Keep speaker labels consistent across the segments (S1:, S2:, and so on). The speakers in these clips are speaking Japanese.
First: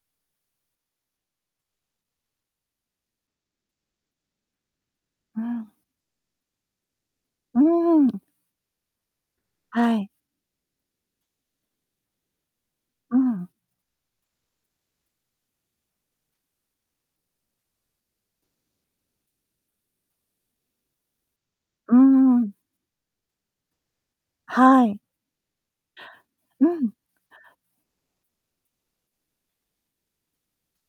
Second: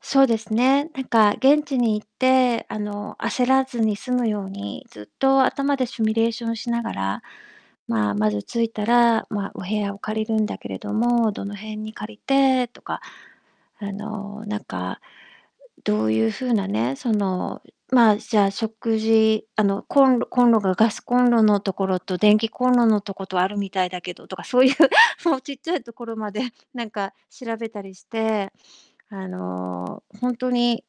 S1: そうですね、なんか、現地に行って、あの、焦らずに済むように、ずっ
S2: う
S1: と
S2: ーん。
S1: 頭でシミュレーションしながら、
S2: うー
S1: ま
S2: ん。
S1: まず着いたら、ま、お部
S2: は
S1: 屋を
S2: い。
S1: 借りるんだけれども、どの辺に借りてとか、
S2: うーん。
S1: あの、なんかどういう風なね、その、ま、じゃあ、食事あの、コンコンロが、ガスコンロのとこ
S2: うー
S1: ろと電気
S2: ん。
S1: コンロのとことあるみたいだけどとか、そういう、
S2: はい。
S1: もうちっちゃいところまで、
S2: うー
S1: なん
S2: ん。
S1: か、調べたりして、あの、ほんとに、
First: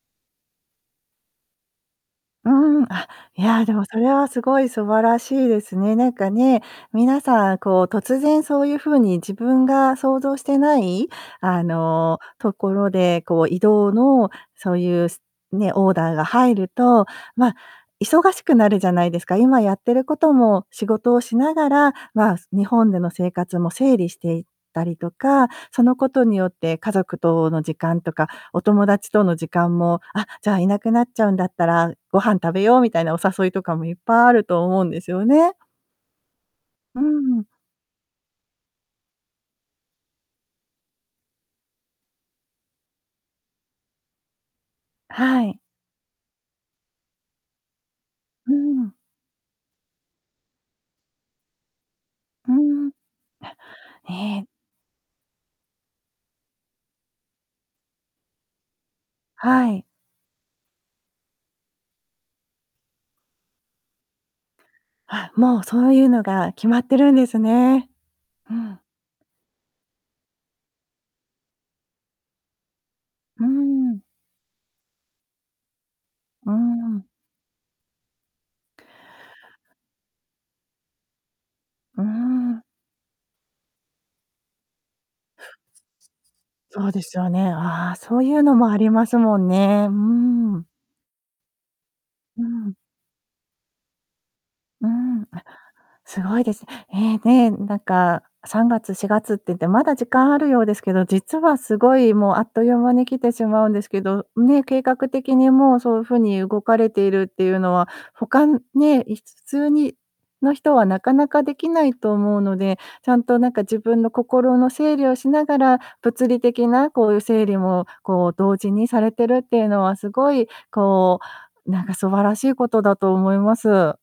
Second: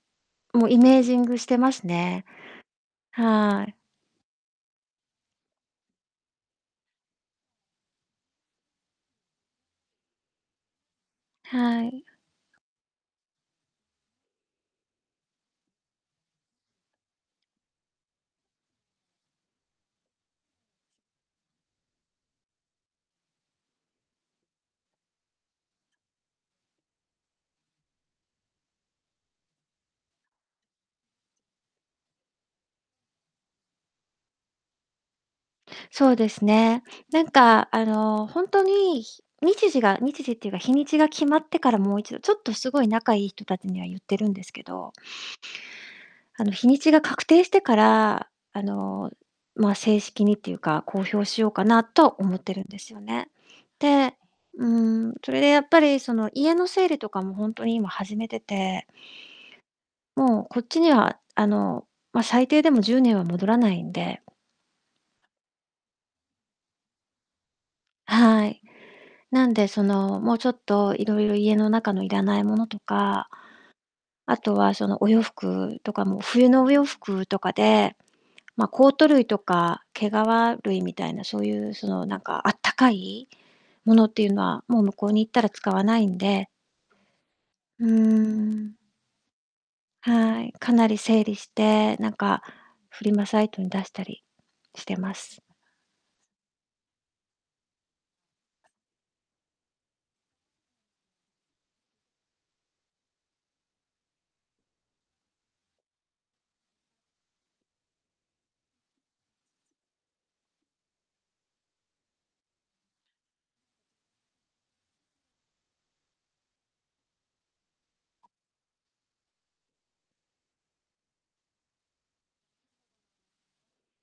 S1: もう、イメージングしてますね。
S2: うーん、あ、いや、
S1: は
S2: で
S1: い。
S2: も、それは、すごい素晴らしいですね。なんか、ね、皆さん、こう、突然そういう風に自分が想像してないあ
S1: はい。
S2: の、ところで、こう、移動の、そういうね、オーダーが入ると、ま、忙しくなるじゃないですか、今やってることも、仕事をしながら、ま、日本での生活も整理していったりとか、そのことによって家族との時間とか、お友達との時間も、あ、じゃあ、いなくなっちゃうんだったらご飯食べようみたいな、お誘いとかもいっぱいあると思うんですよね。
S1: そうですね。
S2: う
S1: なん
S2: んうん。
S1: か、あの、ほんとに、ひ日時が日時っていうか、日にちが決まってから、もう一度、ちょっと、すごい仲いい人たちには言ってるんですけど
S2: はい。
S1: あの、日にちが確定してから、
S2: うん
S1: あ
S2: うんうん。
S1: の、ま、正式にっていうか、公表しようかなと思っ
S2: う
S1: て
S2: ー
S1: るんで
S2: ん。
S1: すよね。
S2: あ、え
S1: で、
S2: え。
S1: うーん、それでやっぱり、その、家の整理とかも、ほんとに、今、始めてて
S2: はい。
S1: もう、こっちには、あの、ま、最低でも10年は戻らないんで
S2: あ、もう、そういうのが決まってるんですね。
S1: は
S2: う
S1: い。
S2: ん。
S1: なんで、その、もう、ちょっと、色々、家の中のいらないものとか
S2: うーん。
S1: あとは、その、お洋服とかも、冬
S2: うー
S1: のお洋
S2: ん、うん。
S1: 服とかで、ま、コート類とか、毛皮類みたいな、そういう、そ
S2: うん
S1: の、
S2: う
S1: なんか、あ
S2: ん
S1: っ
S2: うん。
S1: たかいものっていうのは、もう、向こうに行ったら使わないんで
S2: そうですよね、
S1: うー
S2: ああ、そういうのもあ
S1: ん。
S2: りますもんね、う
S1: はい、
S2: ーん。
S1: かなり整理して、なんか、
S2: うーん。
S1: フリマサイトに出したりし
S2: うー
S1: てま
S2: ん。
S1: す。
S2: すごいです。え、ね、なんか、3月、4月っていって、まだ時間あるようですけど、実はすごい、もう、あっという間に来てしまうんですけど、ね、計画的に、もう、そういう風に動かれているっていうのは、他ね、い普通にの人はなかなかできないと思うので、ちゃんと、なんか、自分の心の整理をしながら、物理的な、こういう整理も、こう、同時にされてるっていうのは、すごい、こう、なんか、素晴らしいことだと思います。